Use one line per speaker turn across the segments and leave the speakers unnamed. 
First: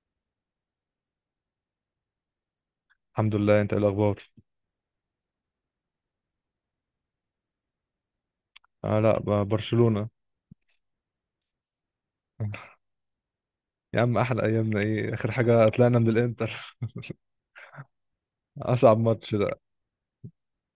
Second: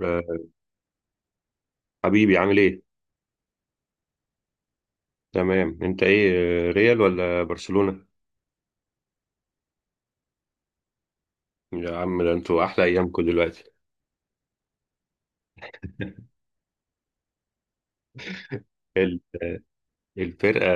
آه، حبيبي عامل ايه؟
الحمد لله. انت ايه الاخبار؟
تمام انت ايه؟ ريال ولا برشلونة؟
آه لا برشلونة.
يا عم ده انتوا احلى ايامكم دلوقتي.
يا عم احلى ايامنا ايه؟ اخر حاجة طلعنا من الانتر. اصعب
ال-
ماتش ده.
الفرقة.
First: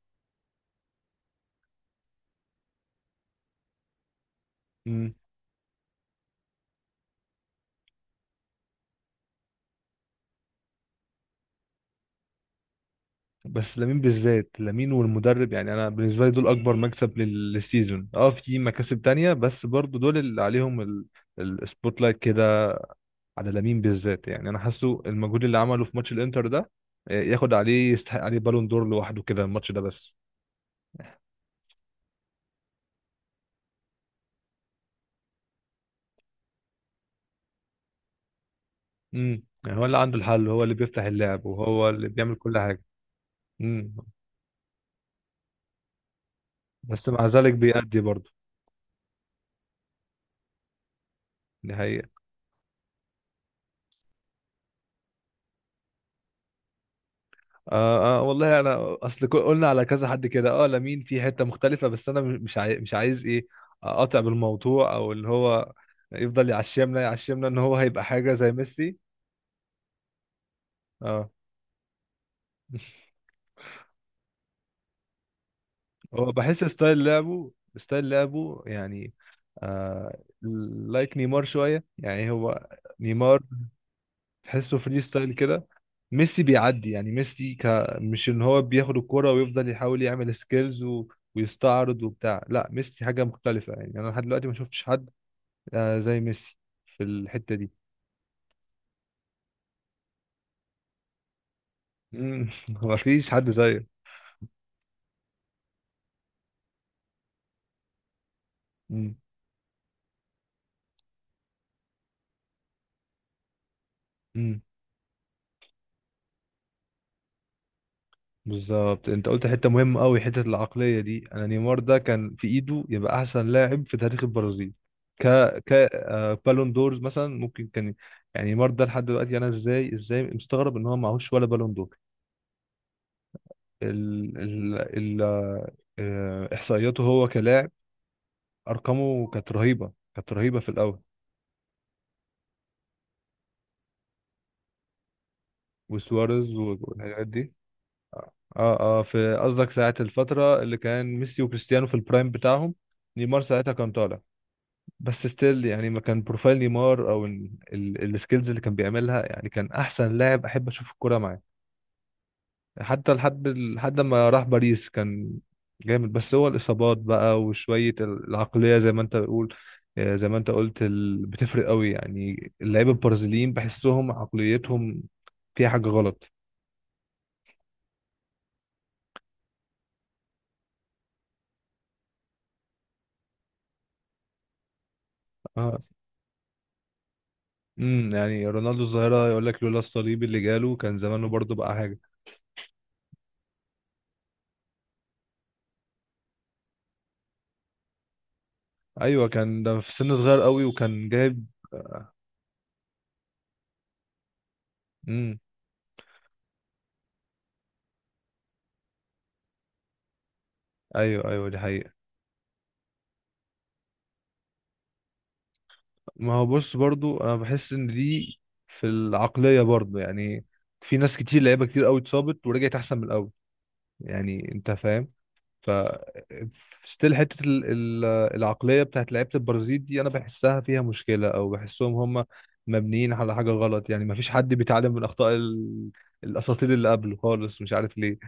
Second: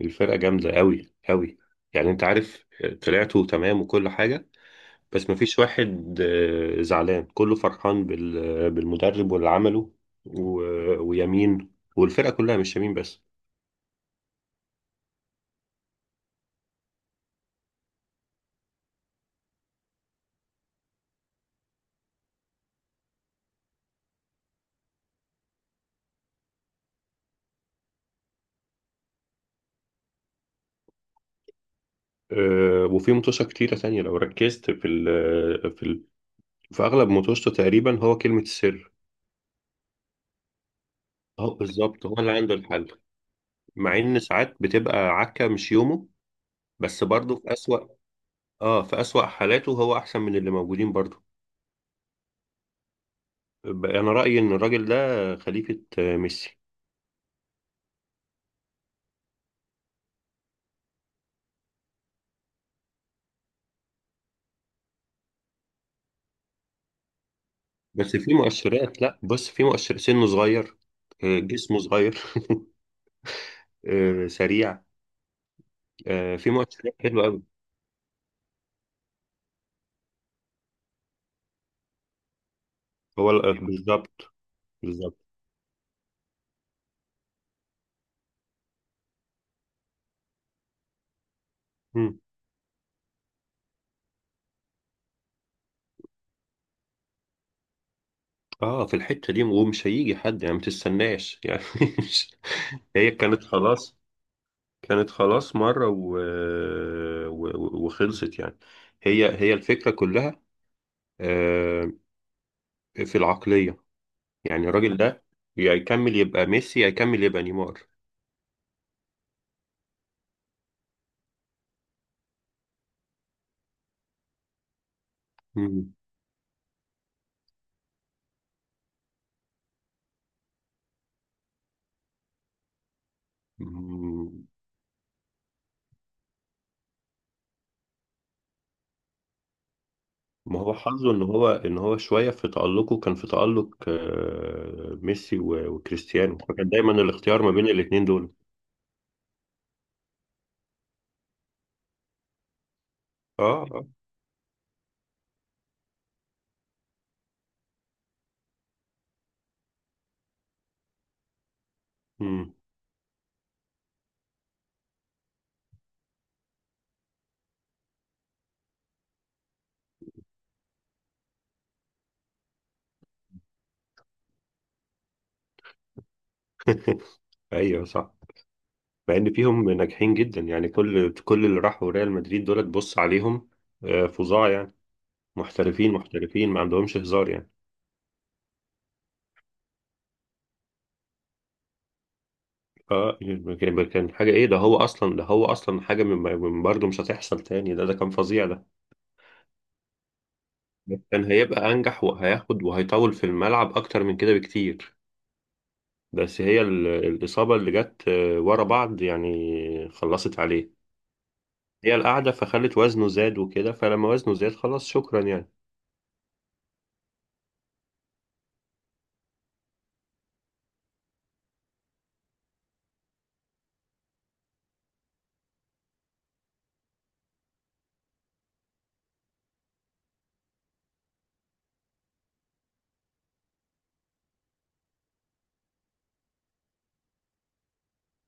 الفرقة جامدة قوي قوي. يعني انت عارف، طلعتوا تمام وكل حاجة.
مم.
بس مفيش واحد زعلان، كله فرحان بالمدرب واللي عمله. ويمين، والفرقة كلها مش يمين بس.
بس لامين بالذات، لامين والمدرب، يعني انا بالنسبة لي دول اكبر مكسب للسيزون. اه، في مكاسب تانية بس برضو دول اللي عليهم السبوت لايت كده، على لامين بالذات. يعني انا حاسه المجهود اللي عمله في ماتش الانتر ده، ياخد عليه، يستحق عليه بالون دور لوحده كده الماتش ده بس.
وفي متوشة كتيرة تانية لو ركزت في ال في أغلب متوشته تقريبا هو كلمة السر.
يعني هو اللي عنده الحل، هو اللي بيفتح اللعب،
هو
وهو
بالظبط
اللي
هو اللي
بيعمل
عنده
كل حاجة.
الحل.
مم.
مع ان ساعات بتبقى عكة مش يومه، بس
بس مع
برضه في
ذلك
اسوأ.
بيأدي برضه.
اه، في اسوأ حالاته هو احسن من اللي موجودين برضه.
دي حقيقة.
انا رأيي ان الراجل ده خليفة ميسي.
آه, آه والله، انا اصل قلنا على كذا حد كده، لمين في حتة مختلفة، بس انا مش عايز ايه، اقاطع بالموضوع، او اللي هو يفضل يعشمنا يعشمنا ان هو هيبقى
بس
حاجة
في
زي ميسي.
مؤشرات، لا بص، في مؤشر: سنه صغير،
اه.
جسمه صغير، سريع.
هو
في
بحس
مؤشرات
ستايل
حلوة قوي.
لعبه، ستايل لعبه يعني، آه لايك نيمار شوية، يعني هو نيمار.
بالظبط.
تحسه فري
بالظبط.
ستايل كده. ميسي بيعدي، يعني ميسي مش ان هو بياخد الكرة ويفضل يحاول يعمل سكيلز ويستعرض
مم.
وبتاع. لا ميسي حاجة مختلفة، يعني انا لحد دلوقتي ما شفتش حد زي ميسي في الحتة دي.
اه، في الحتة دي، ومش هيجي حد يعني، ما تستناش يعني، مش-
مم. ما
هي
فيش
كانت
حد زيه.
خلاص، كانت خلاص مرة وخلصت يعني.
مم.
هي الفكرة كلها، آه، في العقلية.
مم.
يعني الراجل ده يا يكمل يبقى ميسي، يا يكمل يبقى نيمار.
بالظبط انت قلت حتة مهمة قوي، حتة العقلية دي. انا نيمار ده كان في ايده يبقى احسن لاعب في تاريخ البرازيل، ك ك
مم.
آه، بالون دورز مثلا ممكن كان. يعني نيمار ده لحد دلوقتي، انا ازاي مستغرب ان هو معهوش ولا بالون دور. ال
مم.
ال ال آه، احصائياته هو كلاعب، ارقامه كانت رهيبه، كانت رهيبه
ما
في
هو
الاول.
حظه ان هو شوية في تألقه، كان في تألق ميسي وكريستيانو،
وسواريز
فكان دايما
والحاجات
الاختيار ما
دي.
بين الاتنين دول.
اه اه، في قصدك ساعه الفتره اللي كان ميسي وكريستيانو في البرايم بتاعهم، نيمار
اه،
ساعتها
اه.
كان طالع. بس ستيل يعني، ما كان بروفايل نيمار او السكيلز اللي كان بيعملها، يعني كان احسن لاعب احب اشوف الكوره معاه.
مم.
حتى لحد ما راح باريس كان جامد. بس هو الإصابات بقى وشوية العقلية زي ما أنت بتقول، زي ما أنت قلت، بتفرق قوي. يعني اللعيبة البرازيليين بحسهم عقليتهم فيها حاجة غلط.
ايوه صح. مع ان فيهم ناجحين جدا يعني، كل اللي راحوا ريال مدريد دول تبص عليهم، فظاع يعني.
آه.
محترفين، محترفين، ما عندهمش هزار يعني.
يعني رونالدو الظاهرة يقول لك لولا الصليب اللي جاله كان زمانه برضه بقى حاجة.
اه، كان كان حاجه. ايه ده، هو اصلا، ده هو اصلا حاجه من برضه مش هتحصل تاني، ده ده كان فظيع ده.
أيوه، كان ده في سن صغير قوي
ده
وكان
كان
جايب.
هيبقى انجح وهياخد وهيطول في الملعب اكتر من كده بكتير.
امم.
بس هي الاصابه اللي جت ورا بعض يعني خلصت عليه.
أيوه أيوه، دي حقيقة.
هي القعده فخلت وزنه زاد وكده، فلما وزنه زاد خلاص، شكرا يعني.
ما هو بص، برضو انا بحس ان دي في العقلية برضو يعني. في ناس كتير، لعيبة كتير قوي اتصابت ورجعت احسن من الاول. يعني انت فاهم؟ ف ستيل حتة العقلية بتاعت لعيبة البرازيل دي، انا بحسها فيها مشكلة، او بحسهم هم مبنيين على حاجة غلط. يعني ما فيش حد بيتعلم من اخطاء الاساطير اللي قبله خالص، مش عارف ليه.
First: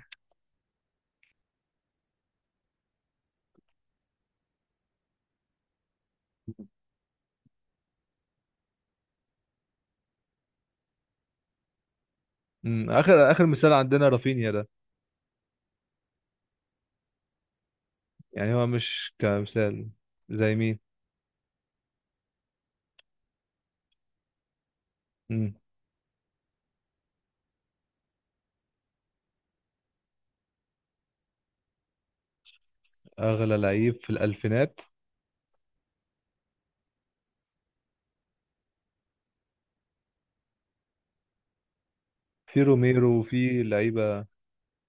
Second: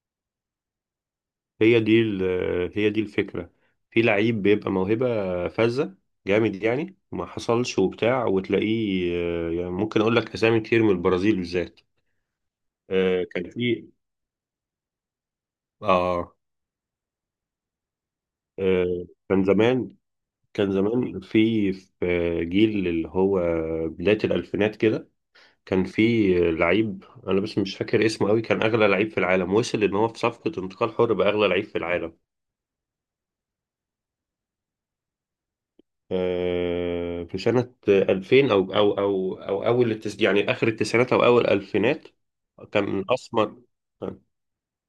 هي دي الفكرة. في لعيب بيبقى موهبة فذة، جامد يعني، ما حصلش وبتاع، وتلاقيه يعني ممكن اقول لك اسامي كتير من البرازيل بالذات.
مم. اخر اخر
كان
مثال
في.
عندنا رافينيا ده،
اه.
يعني هو مش
كان
كمثال،
زمان،
زي
كان
مين.
زمان في في جيل اللي هو بداية الألفينات كده.
مم.
كان في لعيب أنا بس مش فاكر اسمه قوي، كان أغلى لعيب في العالم، وصل إن هو في صفقة انتقال حر بأغلى لعيب في العالم.
اغلى لعيب في الالفينات،
في سنة 2000 أو أول يعني آخر التسعينات أو أول الألفينات.
في
كان
روميرو وفي
أسمر،
لعيبه،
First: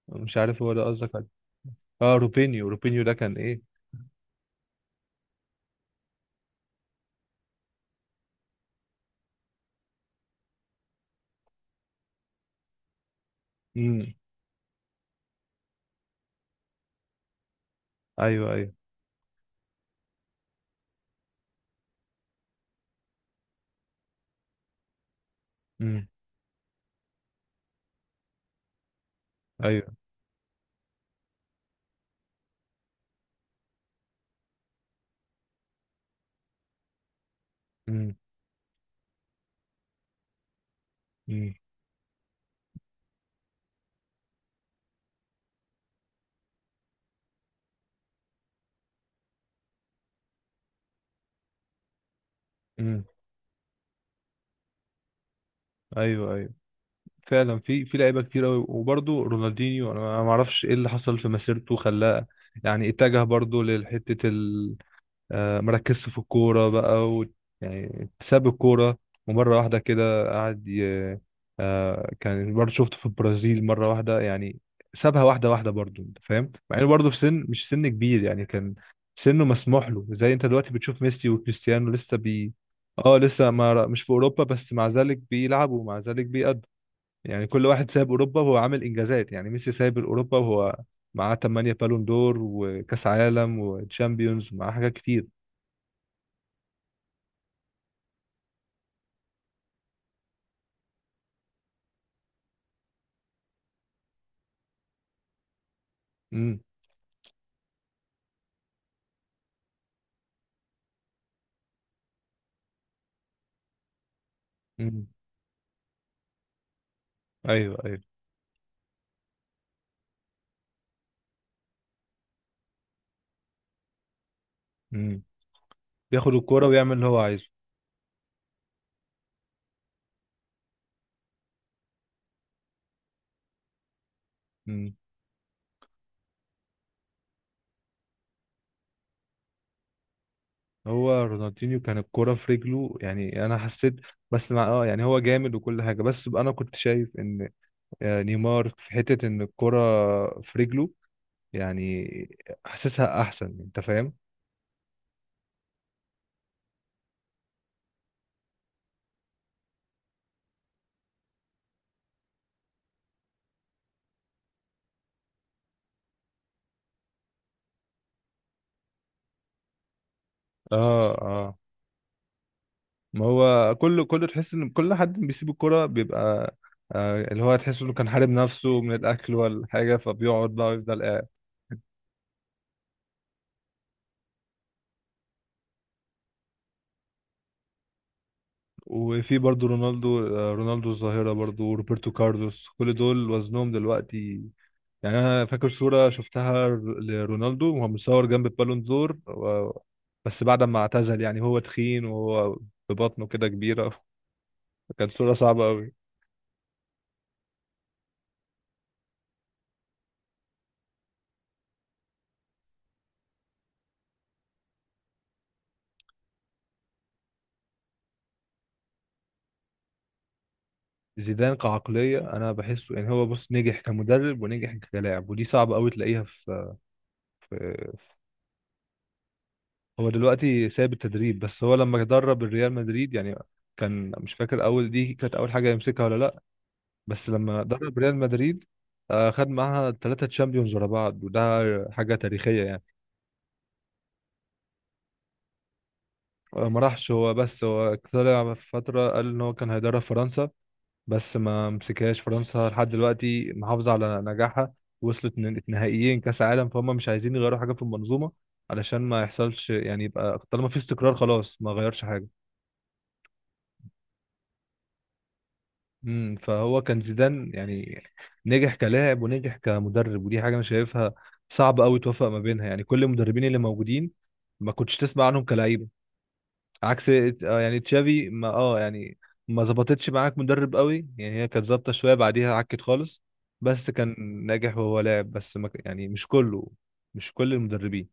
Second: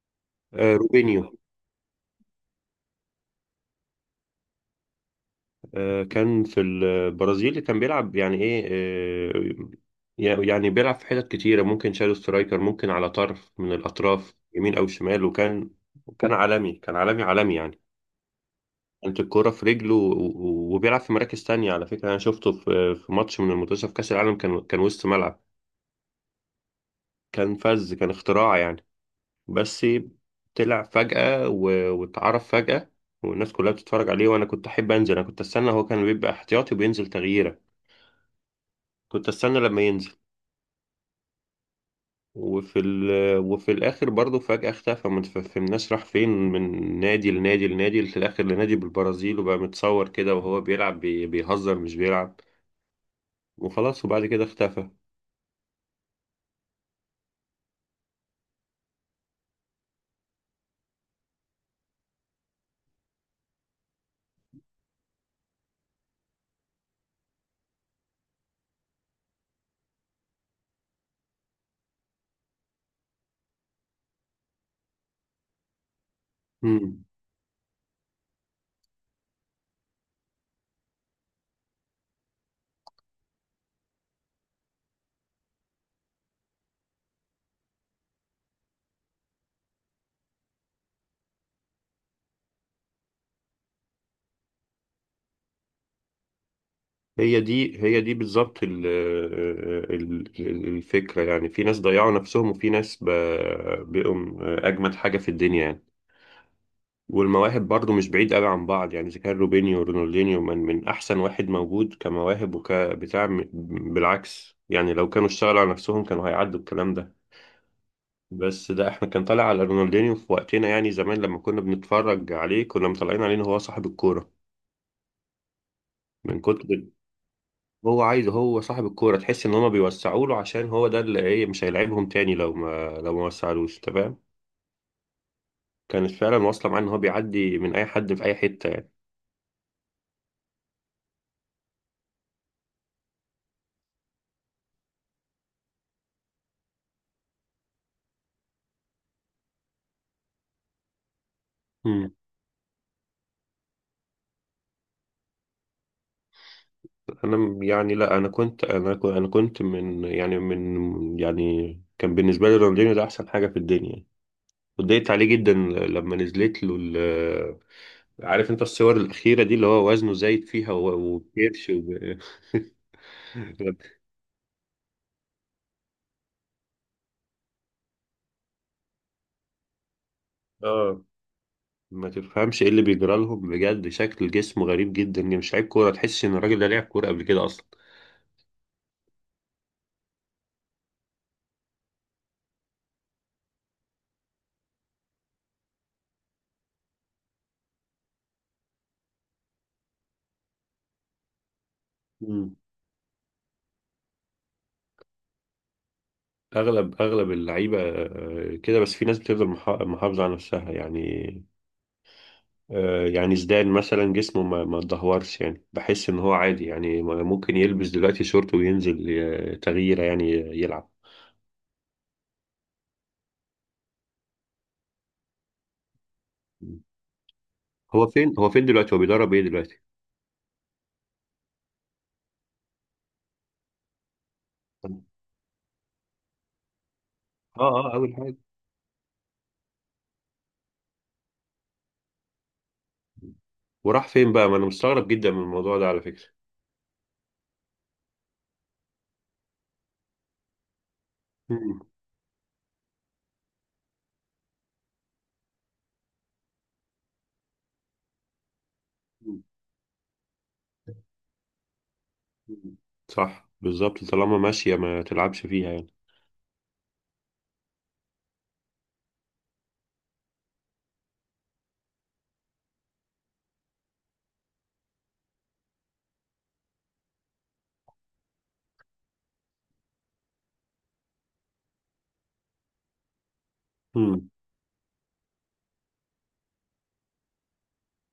مش عارف هو ده قصدك عليه.
روبينيو.
اه، روبينيو. روبينيو ده كان ايه.
كان في البرازيل كان بيلعب يعني إيه. يعني بيلعب في حتت كتيرة، ممكن شادو سترايكر، ممكن على طرف من
امم.
الأطراف، يمين أو شمال، وكان. كان عالمي كان عالمي يعني.
ايوه ايوه.
كانت الكرة في رجله وبيلعب في مراكز تانية، على فكرة أنا شفته في ماتش من المنتخب في كأس العالم، كان وسط ملعب.
امم.
كان فذ، كان اختراع يعني. بس
ايوه.
طلع فجأة واتعرف فجأة، والناس كلها بتتفرج عليه، وانا كنت احب انزل، انا كنت استنى، هو كان بيبقى احتياطي وبينزل تغييره،
امم.
كنت استنى لما ينزل.
امم.
وفي ال... وفي الاخر برضه فجأة اختفى، ما تفهمناش راح فين، من نادي لنادي لنادي، في الاخر لنادي بالبرازيل، وبقى متصور كده وهو بيلعب بيهزر مش بيلعب،
امم.
وخلاص، وبعد كده اختفى.
ايوه ايوه، فعلا في لعيبه كتير قوي. وبرده رونالدينيو انا ما اعرفش ايه اللي حصل في مسيرته خلاه، يعني اتجه برضه لحته، مركزش في الكورة بقى يعني ساب الكورة. ومرة واحدة كده قعد كان برضه شفته في البرازيل مرة واحدة يعني، سابها واحدة واحدة برضه. أنت فاهم؟ مع إنه
مم.
برضه في سن مش سن كبير يعني، كان سنه مسموح له. زي أنت دلوقتي بتشوف ميسي وكريستيانو لسه بي اه لسه، ما مش في أوروبا، بس مع ذلك بيلعبوا ومع ذلك بيأدوا. يعني كل واحد سايب أوروبا وهو عامل إنجازات، يعني ميسي سايب أوروبا وهو معاه 8 بالون دور وكأس عالم وتشامبيونز ومعاه حاجات كتير.
هي دي بالظبط الفكرة. يعني في ناس ضيعوا نفسهم، وفي ناس بقوا أجمد حاجة في الدنيا يعني.
امم.
والمواهب برضو مش بعيد قوي عن بعض يعني، إذا كان روبينيو ورونالدينيو من أحسن واحد موجود كمواهب بالعكس يعني،
امم.
لو كانوا اشتغلوا على نفسهم كانوا هيعدوا الكلام ده.
ايوه ايوه.
بس ده احنا كان طالع على رونالدينيو في وقتنا يعني، زمان لما كنا بنتفرج عليه كنا مطلعين عليه إن هو صاحب الكورة،
امم. بياخد
من
الكوره
كتر
ويعمل اللي هو عايزه.
هو عايز، هو صاحب الكورة، تحس ان هما بيوسعوا له عشان هو ده اللي ايه، مش هيلعبهم تاني لو ما وسعلوش، تمام.
امم.
كانت فعلا واصلة معاه ان هو بيعدي من اي حد في اي حتة يعني.
هو رونالدينيو كان الكوره في رجله، يعني انا حسيت، بس مع يعني، هو جامد وكل حاجه، بس بقى انا كنت شايف ان نيمار في حته ان الكوره في رجله يعني،
مم.
حاسسها احسن. انت فاهم؟
يعني لا، انا كنت من يعني كان بالنسبة لي رونالدينيو ده احسن حاجة في الدنيا يعني. اتضايقت عليه جدا لما نزلت له عارف انت الصور الاخيرة دي اللي هو وزنه زايد فيها،
اه اه.
وبيرش
ما هو كل تحس ان كل حد بيسيب الكوره بيبقى اللي هو، تحس انه كان حارب نفسه من الاكل ولا حاجه، فبيقعد بقى يفضل
اه،
قاعد.
ما تفهمش ايه اللي بيجرى لهم بجد. شكل جسمه غريب جدا يعني، مش لعيب كوره، تحس ان الراجل ده لعب كوره قبل كده اصلا.
وفي برضو رونالدو، رونالدو الظاهرة برضو، وروبرتو كارلوس، كل دول وزنهم دلوقتي يعني. أنا فاكر صورة شفتها لرونالدو وهو متصور جنب البالون دور بس بعد ما اعتزل، يعني هو تخين
مم.
وهو ببطنه كده كبيرة. كانت صورة صعبة أوي.
اغلب اللعيبه كده، بس في ناس بتفضل محافظه على نفسها يعني. يعني زيدان مثلا جسمه ما اتدهورش يعني، بحس ان هو عادي يعني، ممكن يلبس دلوقتي شورت وينزل تغييره يعني، يلعب.
زيدان كعقلية أنا بحسه، يعني هو بص، نجح كمدرب ونجح كلاعب، ودي صعبة أوي تلاقيها في,
مم.
في...
هو فين دلوقتي، هو بيدرب ايه دلوقتي؟
هو دلوقتي سايب التدريب، بس هو لما درب الريال مدريد يعني، كان، مش فاكر أول
اه،
دي كانت أول حاجة يمسكها ولا لأ. بس لما
اه،
درب
اول
ريال
حاجه.
مدريد، خد معاها ثلاثة تشامبيونز ورا بعض، وده حاجة تاريخية يعني.
وراح فين بقى؟ ما انا مستغرب جدا من الموضوع ده على فكره.
ما راحش هو، بس هو طلع في فترة قال إن هو كان هيدرب فرنسا، بس ما مسكهاش. فرنسا لحد دلوقتي محافظة على نجاحها، وصلت نهائيين كأس عالم، فهم مش عايزين يغيروا حاجة في المنظومة علشان ما
مم.
يحصلش. يعني يبقى طالما في استقرار، خلاص ما غيرش حاجة.
مم. صح، بالظبط، طالما ماشية ما تلعبش فيها يعني.
فهو كان زيدان يعني، نجح كلاعب ونجح كمدرب، ودي حاجه انا شايفها صعب قوي توفق ما بينها. يعني كل المدربين اللي موجودين، ما كنتش تسمع عنهم كلاعيبه، عكس. يعني تشافي، ما اه يعني ما ظبطتش معاك مدرب قوي يعني، هي كانت ظابطه شويه بعديها عكت خالص. بس كان
مم.
ناجح وهو لاعب. بس ما ك- يعني مش كله، مش كل المدربين.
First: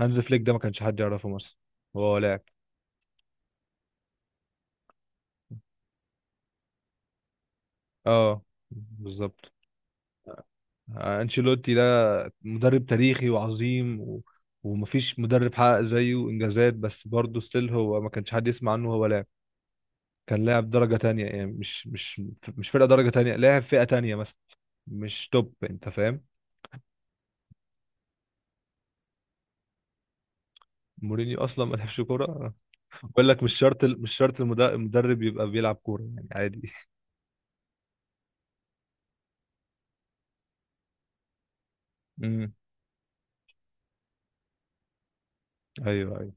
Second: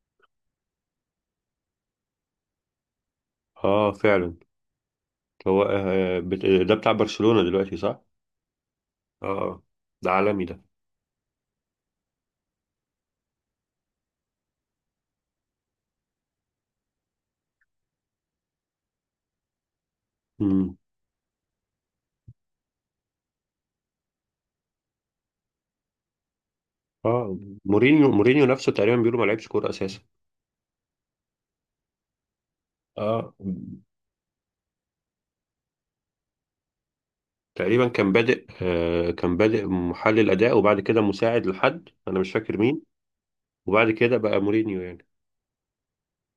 هانز فليك ده، ما كانش حد يعرفه مثلا وهو لاعب.
اه، فعلا. هو، ده بتاع برشلونة دلوقتي صح؟
اه، بالظبط.
اه. ده عالمي ده.
آه، انشيلوتي ده مدرب تاريخي وعظيم، و... ومفيش مدرب حقق زيه انجازات. بس برضه ستيل هو ما كانش حد يسمع عنه هو لاعب، كان لاعب
مم.
درجة تانية يعني، مش فرقة درجة تانية، لاعب فئة تانية مثلا، مش توب. انت فاهم؟
اه. مورينيو نفسه تقريبا بيقولوا ما لعبش كورة اساسا.
مورينيو اصلا ما لعبش كورة. بقول
اه.
لك مش شرط مش شرط المدرب يبقى بيلعب كورة يعني، عادي.
تقريبا كان بادئ، كان بادئ محلل اداء، وبعد كده مساعد، لحد انا مش
امم.
فاكر مين، وبعد كده بقى مورينيو يعني.
ايوه ايوه.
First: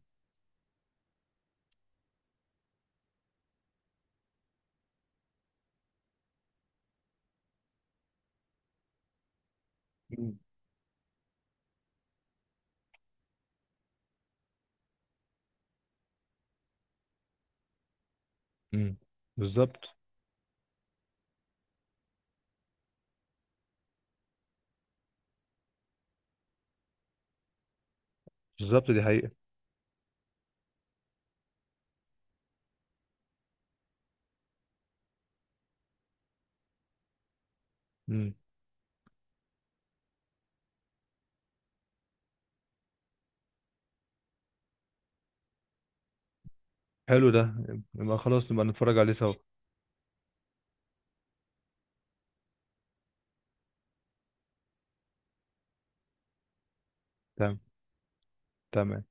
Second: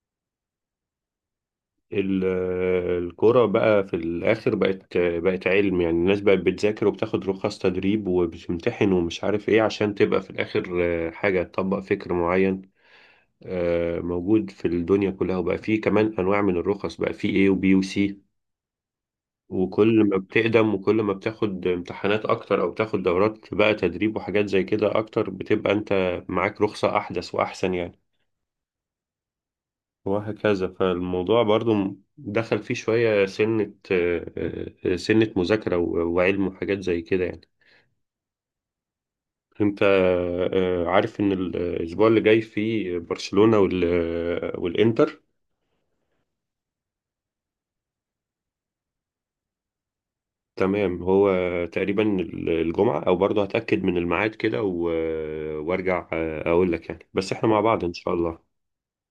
ال- الكرة بقى في الآخر بقت علم يعني، الناس بقت بتذاكر وبتاخد رخص تدريب وبتمتحن ومش عارف إيه، عشان تبقى في الآخر حاجة تطبق فكر معين موجود في الدنيا كلها. وبقى فيه كمان أنواع من الرخص، بقى فيه A وبي وسي،
امم. بالظبط.
وكل ما بتقدم وكل ما بتاخد امتحانات أكتر أو بتاخد دورات بقى تدريب وحاجات زي كده أكتر، بتبقى أنت معاك رخصة أحدث وأحسن يعني.
بالظبط، دي حقيقة.
وهكذا. فالموضوع برضو دخل فيه شوية، سنة آه، آه، سنة مذاكرة وعلم وحاجات زي كده يعني.
امم.
انت عارف ان الاسبوع اللي جاي فيه برشلونة والانتر؟
حلو ده، يبقى خلاص نبقى نتفرج عليه سوا.
تمام، هو تقريبا الجمعة، او برضو هتأكد من الميعاد كده وارجع اقول لك يعني، بس احنا
تمام.
مع بعض ان شاء الله.
تمام.